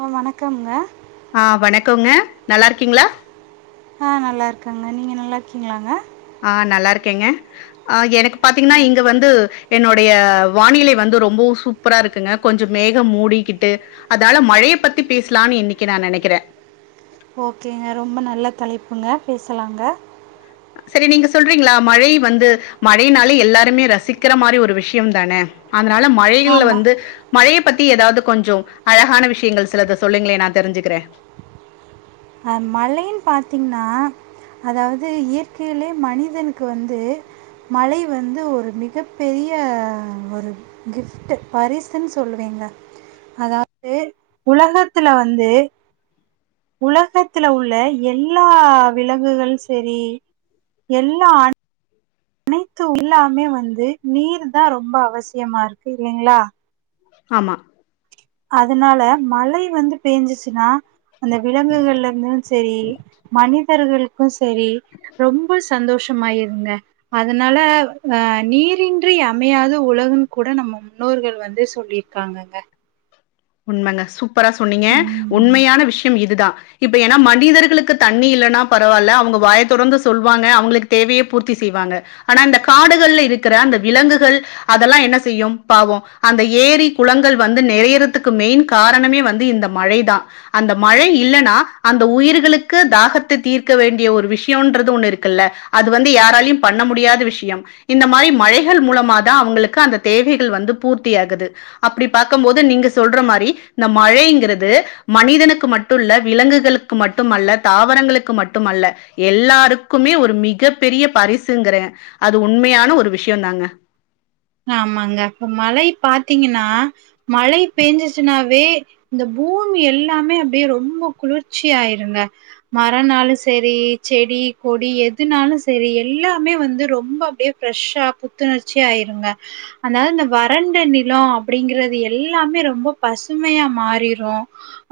ஆ வணக்கம்ங்க கொங்க நல்லா இருக்கீங்களா ஆஹ் நல்லா இருக்காங்க நீங்க நல்லா இருக்கீங்களாங்க ஆஹ் நல்லா இருக்கேங்க ஆஹ் எனக்கு பாத்தீங்கன்னா இங்க ஓகேங்க வந்து என்னுடைய வானிலை வந்து ரொம்பவு சூப்பரா இருக்குங்க கொஞ்சொ மேகம் மூடிக்கிட்டு அதால மழைய பத்தி பேசலான்னு இன்னைக்கு நா நெனைக்கிறே ஓகேங்க ரொம்ப நல்லா தலைப்புங்க பேசலாங்க சரி நீங்க சொல்றீங்களா மழை வந்து மழைனாலே எல்லாருமே ரசிக்கிற மாரி ஒரு விஷயம் தானே அதுனால மழைகள்ல வந்து ஆமாம் மழையப் பத்தி ஏதாவது கொஞ்சொ அழகான விஷயங்கள் சிலத சொல்லுங்களே நா தெரிஞ்சுக்குறே அஹ் மழைன்னு பாத்தீங்கன்னா அதாவது இயற்கையிலே மனிதனுக்கு வந்து மழை வந்து ஒரு மிகப் பெரிய ஒரு கிஃப்ட்டு பரிசுன்னு சொல்லுவேங்க அதாவது உலகத்துல வந்து உலகத்துல உள்ள எல்லா விலங்குகள் செரி எல்லா அனைத்து உல்லாமே வந்து நீர்தா ரொம்ப அவசியமா இருக்கு இல்லிங்களா ஆமா அதனால மழை வந்து பேஞ்சுச்சுன்னா அந்த விலங்குகள்லு இருந்து செரி மனிதர்கள் [unintelligible] செரி ரொம்ப சந்தோஷம் மாயிருங்க அதனால அஹ் நீரின்றி அமையாத உலகுன்னு கூட நம்ம முன்னோர்கள் வந்து சொல்லியிருக்காங்கங்க உண்மைங்க சூப் சூப்பரா சொன்னீங்க உம் உண்மையான விஷயம் இதுதா இப்ப ஏன்னா மனிதர்களுக்கு தண்ணி இல்லன்னா பரவாயில்ல அவங்க வாய தொறந்து சொல்லவாங்க அவங்களுக்கு தேவைய பூர்த்தி செய்வாங்க ஆனா இந்த காடுகள்ல இருக்கிற அந்த விலங்குகள் அதெல்லா என்ன செய்யு பாவம் அந்த ஏரி குளங்கள் வந்து நிறைய அதுக்கு மெயின் காரணமே வந்து இந்த மழை தா அந்த மழை இல்லனா அந்த உயிர்களுக்கு தாகத்தை தீர்க்க வேண்டிய ஒரு விஷயம்து ஒண்ணு இருக்குல்ல அது வந்து யாராலும் பண்ண முடியாத விஷயம் இந்த மாரி மழைகள் மூலமா தா அவங்களுக்கு அந்த தேவைகள் வந்து பூர்த்தியாகுது அப்டி பாக்கும்போது நீங்க சொல்ற மாரி இந்த மழைங்கிறது மனிதனுக்கு மட்டுயில்ல விலங்குகளுக்கு மட்டும்ல்ல தாவரங்களுக்கு மட்டும்ல்ல எல்லாருக்குமே ஒரு மிகப் பெரிய பரிசுங்கற அது உண்மையான ஒரு விஷயம் தாங்க ஆமாங்க இப்ப மழை பாத்தீங்கன்னா மழை பெஞ்சிச்சுன்னாவே இந்த பூமி எல்லாமே அப்டியே ரொம்ப குளிர்ச்சி ஆயிருங்க மரனாலும் செரி செடி கொடி எதுனாலும் சேரி எல்லாமே வந்து ரொம்ப அப்டியே ஃபிரஷ்ஷா புத்துணர்ச்சி ஆயிருங்க அதாவது இந்த வறண்ட நிலம் அப்பிடிங்கிறது எல்லாமே ரொம்ப பசுமையா மாறிரும்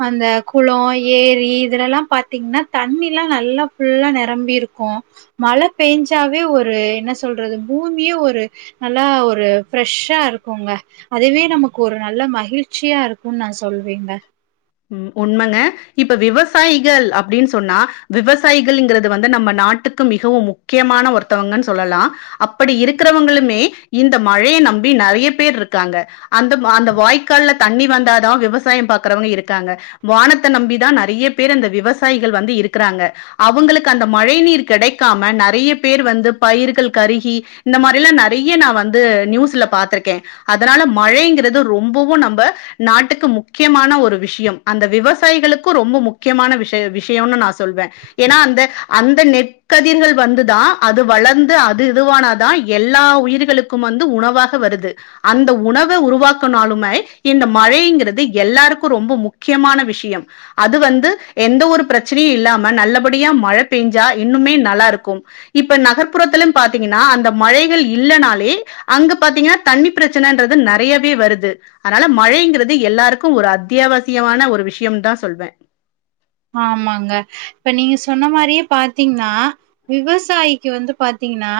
அந்த குளம் ஏரி இதுலல்லா பாத்தீங்கன்னா தண்ணி எல்லா நல்லா ஃபுல்லா நிரம்பிருக்கு மழ பேஞ்சாவே ஒரு என்ன சொல்றது பூமியே ஒரு நல்லா ஒரு ஒரு ஃப்ரெஷ்ஷா இருக்குங்க அதுவே நமக்கு ஒரு நல்ல மகிழ்ச்சியா இருக்கும்ன்னு நா சொல்வேங்க உண்மைங்க இப்ப விவசாயிகள் அப்டின்னு சொன்னா விவசாயிகள்ங்கிறது வந்து நம்ம நாட்டுக்கு மிகவும் முக்கியமான ஒருத்தவங்கன்னு சொல்லலா அப்டி இருக்கிறவங்களுமே இந்த மழைய நம்பி நெறைய பேர் இருக்காங்க அந்த அந்த வாய்க்காலல தண்ணி வந்தாதா விவசாயம் பாக்கறவங்க இரு வானத்த நம்பிதா நெறைய பேர் அந்த விவசாயிகள் வந்து இருக்குறாங்க அவங்களுக்கு அந்த மழை நீர் கெடைக்காம நெறைய பேர் வந்து பயிர்கள் கருகி இந்த மாரிலா நெறையா நா வந்து நியூஸ்ல பாத்துருக்கே அதனால மழைங்கிறது ரொம்பவு நம்ம நாட்டுக்கு முக்கியமான ஒரு விஷய அந்த விவசாயிகளுக்கும் ரொம்ப முக்கியமான விஷ விஷயம்னு நா சொல்வே ஏன்னா அந்த அந்த நெற்கதிர்கள் வந்துதா அது வளர்ந்து அது இதுவானாதா எல்லா உயிர்களுக்கும் வந்து உணவாக வருது அந்த உணவ உருவாக்கனாலுமே இந்த மழைங்கிறது எல்லாருக்கு ரொம்ப முக்கியம் முக்கியமான விஷயம் அது வந்து எந்த ஒரு பிரச்சனையு இல்லாம நல்லபடியா மழ பேஞ்சா இன்னுமே நல்லா இருக்கு இப்ப நகர்ப்புறத்துல பாத்தீங்கன்னா அந்த மழைகள் இல்லனாலே அங்க பாத்தீங்கன்னா தண்ணி பிரச்சனைன்றது நெறையாவே வருது அதனால மழைங்கிறது எல்லாருக்கு ஒரு அத்தியாவசிய முக்கியமான ஒரு விஷய ஆமாங்க இப்ப நீங்க சொன்ன மாரியே பாத்தீங்கன்னா விவசாயிக்கு வந்து பாத்தீங்கன்னா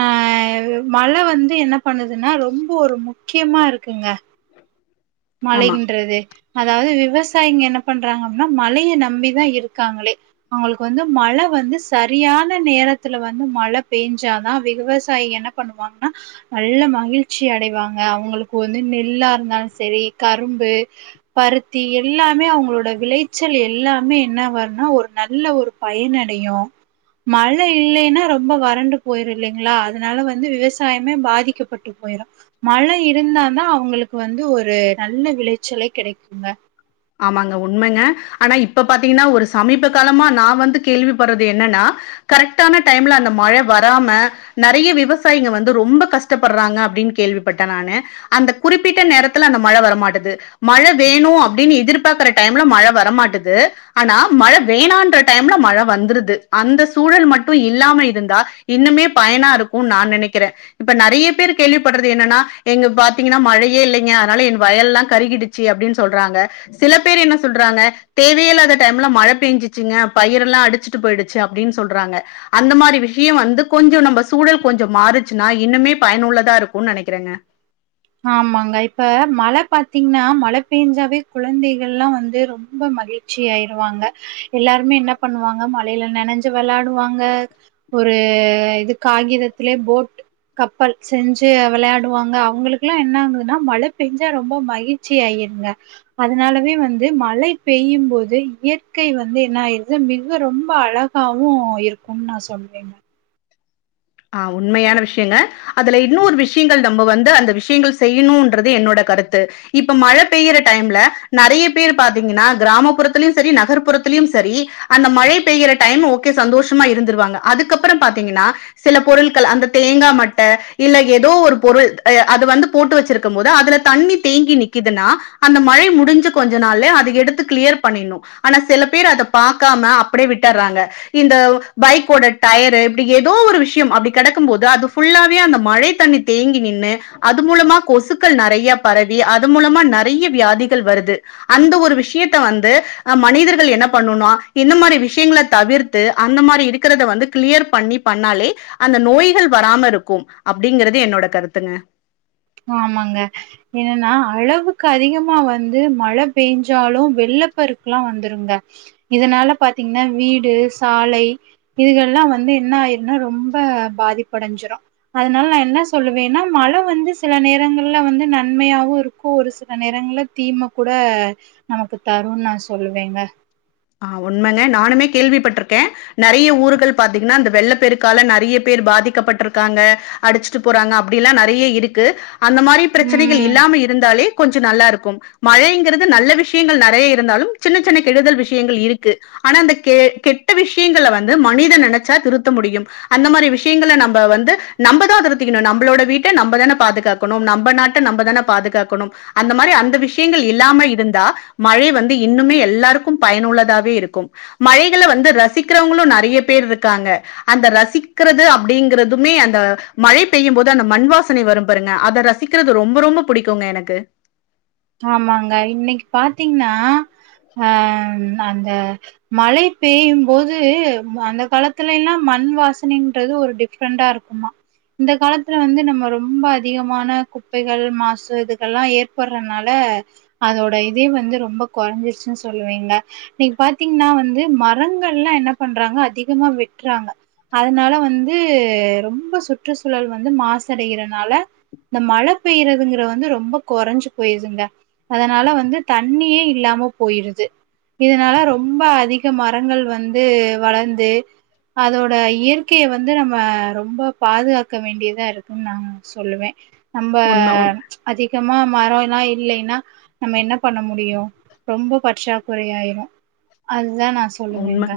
ஆஹ் மழ வந்து என்ன பண்ணுதுன்னா ரொம்ப ஒரு முக்கியமா இருக்குங்க ஆமா மழையின்றது அதாவது விவசாயிங்க என்ன பண்றாங்க அப்டினா மழைய நம்பிதா இருக்காங்களே அவங்களுக்கு வந்து மழ வந்து சரியான நேரத்துல வந்து மழ பேஞ்சாதா விவசாயி என்ன பண்ணுவாங்கன்னா நல்ல மகிழ்ச்சி அடைவாங்க அவங்களுக்கு வந்து நெல்லா இருந்தாலு செரி செரி கரும்பு பருத்தி எல்லாமே அவங்களோட விளைச்சல் எல்லாமே என்ன வரனா ஒரு நல்ல ஒரு பயன்னடையு மழ இல்லன்னா ரொம்ப வறண்டு போயிரும் இல்லிங்களா அதனால வந்து விவசாயமே பாதிக்கப்பட்டு போயிரும் மழ இருந்தா தா அவங்களுக்கு வந்து ஒரு ஒரு நல்ல விளைச்சலை கெடைக்குங்க ஆமாங்க உண்மைங்க ஆனா இப்ப பாத்தீங்கன்னா ஒரு சமீப காலமா நா வந்து கேள்விப்படுறது என்னன்னா கரெக்டான டைம்ல அந்த மழ வராம நெறைய விவசாயிங்க வந்து ரொம்ப கஷ்டப்படுறாங்க அப்டின்னு கேள்விப்பட்ட நானு அந்த குறிப்பிட்ட நேரத்துல அந்த மழ வரமாட்டனுது மழ வேணு அப்டின்னு எதிர்பாக்கற டைம்ல மழ வரமாட்டனுது ஆனா மழ வேணான்ற டைம்ல மழ வந்துருது அந்த சூழல் மட்டு இல்லாம இருந்தா இன்னுமே பயனா இருக்கு நா நெனைக்கிற இப்ப நெறைய பேர் கேள்விப்படுறது என்னன்னா எங்க பாத்தீங்கன்னா மழையே இல்லங்க அதனால என் வயல்லா கருகிடுச்சு அப்டின்னு சொல்றாங்க சில பேர் என்ன சொல்றாங்க தேவையேல்லாத டைம்ல மழ பேஞ்சுச்சுங்க பயிரெல்லா அடிச்சுட்டு போயிடுச்சு அப்டின்னு சொல்றாங்க அந்த மாரி விஷயம் வந்து கொஞ்சோ நம்ம சூழல் கொஞ்சோ மாறுச்சுன்னா இன்னுமே பயனுள்ளதா இருக்கும்னு நினைக்கிறேங்க ஆமாங்க இப்ப மழ பாத்தீங்ன்னா மழ பேஞ்சாவே குழந்தைகள்ல்லாம வந்து ரொம்ப மகிழ்ச்சி ஆயிருவாங்க எல்லாருமே என்ன பண்ணுவாங்க மழையில நெனைஞ்சு வெளாயாடுவாங்க ஒரு இது காகிதத்திலயே போட் கப்பல் செஞ்சு வெளயா வருவாங்க அவங்களுக்கு என்ன ஆங்குதுன்னா மழ பேஞ்சா ரொம்ப மகிழ்ச்சி ஆயிருங்க அதனாலவே வந்து மழை பெய்யும் போது இயற்கை வந்து என்ன ஆயிருது மிக ரொம்ப அழகாவு இருக்கும்னு நா சொல்றேங்க ஆஹ் உண்மையான விஷயங்க அதுல இன்னொரு விஷயங்கள் நம்ம வந்து அந்த விஷயங்கள் செய்யணும்ன்றது என்னோட கருத்து இப்ப மழ பெய்ற டைம்ல நெறைய பேர் பாத்தீங்கன்னா கிராமப்புறத்திலியும் செரி நகர்ப்புறத்துலியும் செரி அந்த மழை பெயிற டைம் ஓகே சந்தோஷமா இருந்துருவாங்க அதுக்கப்புறம் பாத்தீங்கன்னா சில பொருள்கள் அந்த தேங்கா மட்ட இல்ல ஏதோ ஒரு பொருள் எ அ அது வந்து போட்டு வெச்சிருக்கும் போது அதுல தண்ணி தேங்கி நிக்குதுன்னா அந்த மழை முடிஞ்ச கொஞ்ச நாள்ல அத எடுத்து கிளியர் பண்ணிணு ஆனா சில பேர் அத பாக்காம அப்டியே விட்டறாங்க இந்த பைக்கோட டயரு இப்டி ஏதோ ஒரு வி ஷயம் அப்டி கெடக்கும் போது அது புல்லாவே அந்த மழை தண்ணி தேங்கி நின்னு அது மூலமா கொசுக்கள் நெறையா பரவி அது மூலமா நெறையா வியாதிகள் வருது அந்த ஒரு விஷயத்த வந்து அ மனிதர்கள் என்ன பண்ணோனாம் இந்த மாரி விஷயங்களை தவிர்த்து அந்த மாரி இருக்கிறத வந்து கிளியர் பண்ணி பண்ணாலே அந்த நோய்கள் வராம இருக்கும் அப்டிங்கறது என்னோட கருத்துங்க ஆமாங்க என்னன்னா அளவுக்கு அதிகமா வந்து மழை பெய்ஞ்சாலு வெள்ளப்பெருக்குலா வந்துருங்க இதனால பாத்தீங்கன்னா வீடு சாலை இதுஎல்லா வந்து என்ன ஆயிருன்னா ரொம்ப பாதிப்படைஞ்சிடும் அதனால நா என்ன சொல்லுவேன்னா மழ வந்து சில நேரங்கள்ல வந்து நன்மையாவு இருக்கு ஒரு சில நேரங்கள்ல தீமை கூட நமக்கு தரும்ன்னு நா சொல்லுவேங்க ஆஹ் உண்மைங்க நானுமே கேள்விப்பட்டிருக்கேன் நெறைய ஊர்கள் பாத்தீங்கன்னா இந்த வெள்ளப் பெருக்கால நெறைய பேர் பாதிக்கப்பட்டிருக்காங்க அடிச்சுட்டு போறாங்க அப்டில்லா நெறையா இருக்கு அந்த மாரி பிரச்சனைகள் ம் இல்லாம இருந்தாலே கொஞ்ச ம் நல்லா இருக்கும் மழைங்கிறது நல்ல விஷயங்கள் நெறைய இருந்தாலும் சின்ன சின்ன கெடுதல் விஷ கேங்கள் இருக்கு ஆனா அந்த கெ கெட்ட விஷயங்கள் வந்து மனித நெனச்சா திருத்த முடியு அந்த மாரி விஷயங்கள் நம்ம வந்து நம்பதான் திருத்திக்கணும் நம்பளோட வீட்ட நம்தான பாதுகாக்கணும் நம்ம நாட்டை நம்மதான பாதுகாக்கணு அந்த மாரி அந்த விஷயங்கள் இல்லாம இருந்தா மழை வந்து இன்னுமே எல்லாருக்கும் பயனுள்ளதாவே இருக்கும் மழைகள வந்து ரசிக்கிறவங்களும் நறைய பேர் இருக்காங்க அந்த ரசிக்கிறது அப்டிங்கறதுமே அந்த மழை பெய்யும் போது அந்த மண்வாசனை வரும் பாருங்க அத ரசிக்கிறது ரொம்ப ரொம்ப புடிக்குங்க எனக்கு ஆமாங்க இன்னைக்கு பாத்தீங்கன்னா அஹ் அந்த மழை பெய்யும் போது அந்த காலத்துல எல்லாம் மண் வாசனைன்றது ஒரு டிஃப்ரெண்டா இருக்குமா இந்த காலத்துல வந்து நம்ம ரொம்ப அதிகமான குப்பைகள் மாசு இதுக்கு எல்லாம் ஏற்பர் றன்னால அதோட இதே வந்து ரொம்ப குறஞ்சிச்சுன்னு சொல்லுவேங்க இன்னைக்கு பாத்தீங்கன்னா வந்து மரங்கள் எலா என்ன பண்றாங்க அதிகமா வெட்றாங்க அதனால வந்து ரொம்ப சுற்றுசூழல் வந்து மாசடையிறனால இந்த மழ பெய்றதுங்கிற வந்து ரொம்ப குறைஞ்சு போயுதுங்க அதனால வந்து தண்ணியே இல்லாம போயிருது இதனால ரொம்ப அதிக மரங்கள் வந்து வளர்ந்து அதோட இயற்கைய வந்து நம்ம ரொம்ப பாதுகாக்க வேண்டியதா இருக்கு நான் சொல்லுவே நம்ம உண்ம உண் ச்சு அதிகமா மரறோ னா இல்லைன்னா நம்ம என்ன பண்ண முடியு ரொம்ப பற்றாக்குறை ஆயிறு அ அதான் நான் உண்ம. சொல்லுவேங்க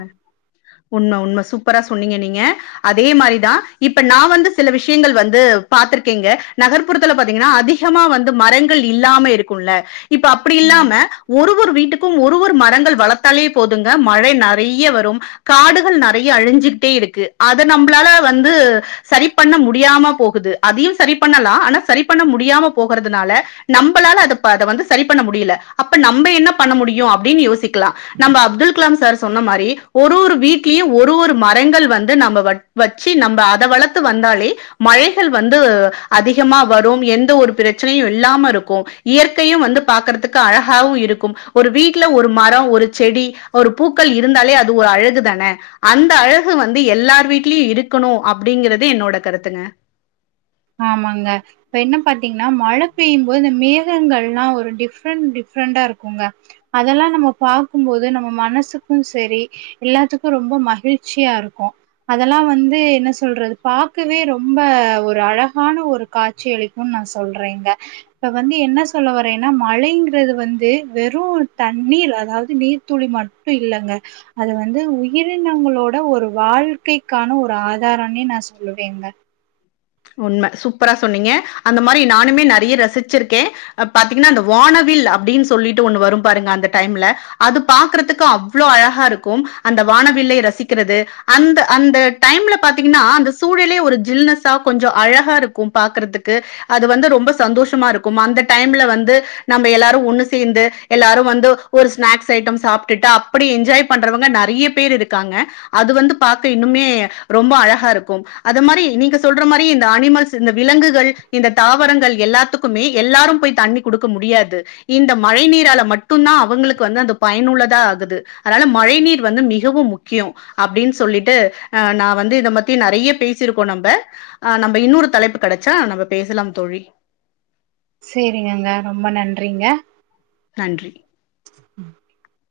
உண்ம உண்ம சூப்பரா சொன்னீங்க நீங்க அதே மாரிதான் இப்ப நான் வந்து சில விஷயங்கள் வந்து பாத்திருக்கேங்க நகர்ப்புறத்துல பாத்தீங்கன்னா அதிகமா வந்து மரங்கள் இல்லாம இருக்கும்ல இப்ப அப்படி இல்லாம ஒரு ஒரு வீட் க்கும் ஒரு ஒரு மரங்கள் வளர்த்தாலே போதுங்க ங்க மழை நறைய வரும் காடுகள் நறைய அழிஞ்சிட்டே இருக்கு அத நம்பளால வந்து செரி பண்ண முடியாம போகுது அதியும் செரி பண்ணலாம் ஆனா சரி பண்ண முடியாம போகறதுனால நம்மளால அத ப பண்ண முடியல அப்ப நம்ம என்ன பண்ண முடியு அப்டின்னு யோசிக்கலா நம்ம அப்துல் க்கலாம் சார் சொன்ன மாரி ஒரு ஒரு வீட்லியும் ஒரு ஒரு மரங்கள் வந்து நம்ம வ வச்சு நம்ப அத வளத்து வந்தாலே மழைகள் வந்து அதிகமா வரும் எந்த ஒரு பிரச்சனையு இல்லாம இருக்கும் இயற்கையு வந்து பாக்குறதுக்கு அழகாவு இருக்கும் ஒரு வீட்டுல ஒரு மரோ ஒரு செடி ஒரு பூக்கள் இருந்தாலே அது ஒரு அழகு தான அந்த அழகு வந்து எல்லார் வீட்லயும் இருக்கணு அப்படிங்கறது என்னோட கருத்துங்க ஆமாங்க இப்ப என்ன பாத்தீங்கன்னா மழ பெய்யும் போது இந்த மேகங்கள்ல்லாம் ஒரு டிஃப்ரெண்ட் டிஃப்ரெண்டா இருக்குங்க அதெல்லாம் நம்ம பாக்கும்போது நம்ம மனசுக்கூ செரி எல்லாத்துக்கும் ரொம்ப மகிழ்ச்சியா இருக்கூ அதெல்லாம் வந்து என்ன சொல்றது பாக்கவே ரொம்ப ஒரு அழகா அழகான ஒரு காட்சியளிக்கும்ன்னு நான் சொல்றேங்க இப்ப வந்து என்ன சொல்ல வரேன்னா மழைங்கிறது வந்து வெறும் தண் ணீர் அதாவது நீர்த்துளி மட்டும் இல்லைங்க அது வந்து உயிரினங்களோட ஒரு வாழ்க்கைக்கான ஒரு ஆதாரம்ன்னே நான் சொல்லுவேங்க உண்ம சூப்பரா சொன்னீங்க அந்த மாரி நானுமே நறைய ரசிச்சிருக்கே பாத்தீங்கன்னா அந்த வானவில் அப்டின்னு சொல்லிட்டு ஒண்ணு வரும் பாருங்க அந்த டைம்ல அது பாக்குறதுக்கு அவ்ளோ அழகா இருக்கும் அந்த வானவில்லை ரசிக்கிறது அந்த அந்த டைம்ல பாத்தீங்கன்னா அந்த சூழலே ஒரு ஜில்னஸ் த கொஞ்சோ அழகா இருக்கும் பாக்கறதுக்கு அது வந்து ரொம்ப சந்தோஷமா இருக்கும் அந்த டைம்ல வந்து நம்ம எல்லாரும் ஒண்ணு சேர்ந்து எல்லாரும் வந்து ஒரு ஸ்நாக்ஸ் ஐட்டம் சாப்பிட்டுட்டு அப்படி என்ஜாய் பண்றவங்க நறைய பேர் இருக்காங்க அது வந்து பாக்க இன்னுமே ரொம்ப அழகா இருக்கூ அந்த மாரி நீங்க சொல்ற மாரி இந்த அனிமல்ஸ் இந்த விலங்குகள் இந்த தாவரங்கள் எல்லாத்துக்குமே எல்லாரும் போய் தண்ணி குடுக்க முடியாது இந்த மழை நீரால மட்டும்தான் அவங்களுக்கு வந்து அந்த பயனுள்ளதா ஆகுது அதால மழை நீர் வந்து மிகவும் முக்கியம் அப்படின்னு சொல்லிட்டு அஹ் நான் வந்து இத மத்தி நறைய பேசிருக்கோம் நம்ப ஆ நம்ப இன்னொரு தலைப்பு கெடச்சா நம்ம பேசலாம் தோழி செரிங்கங்க ரொம்ப நன்றிங்க நன்றி உம்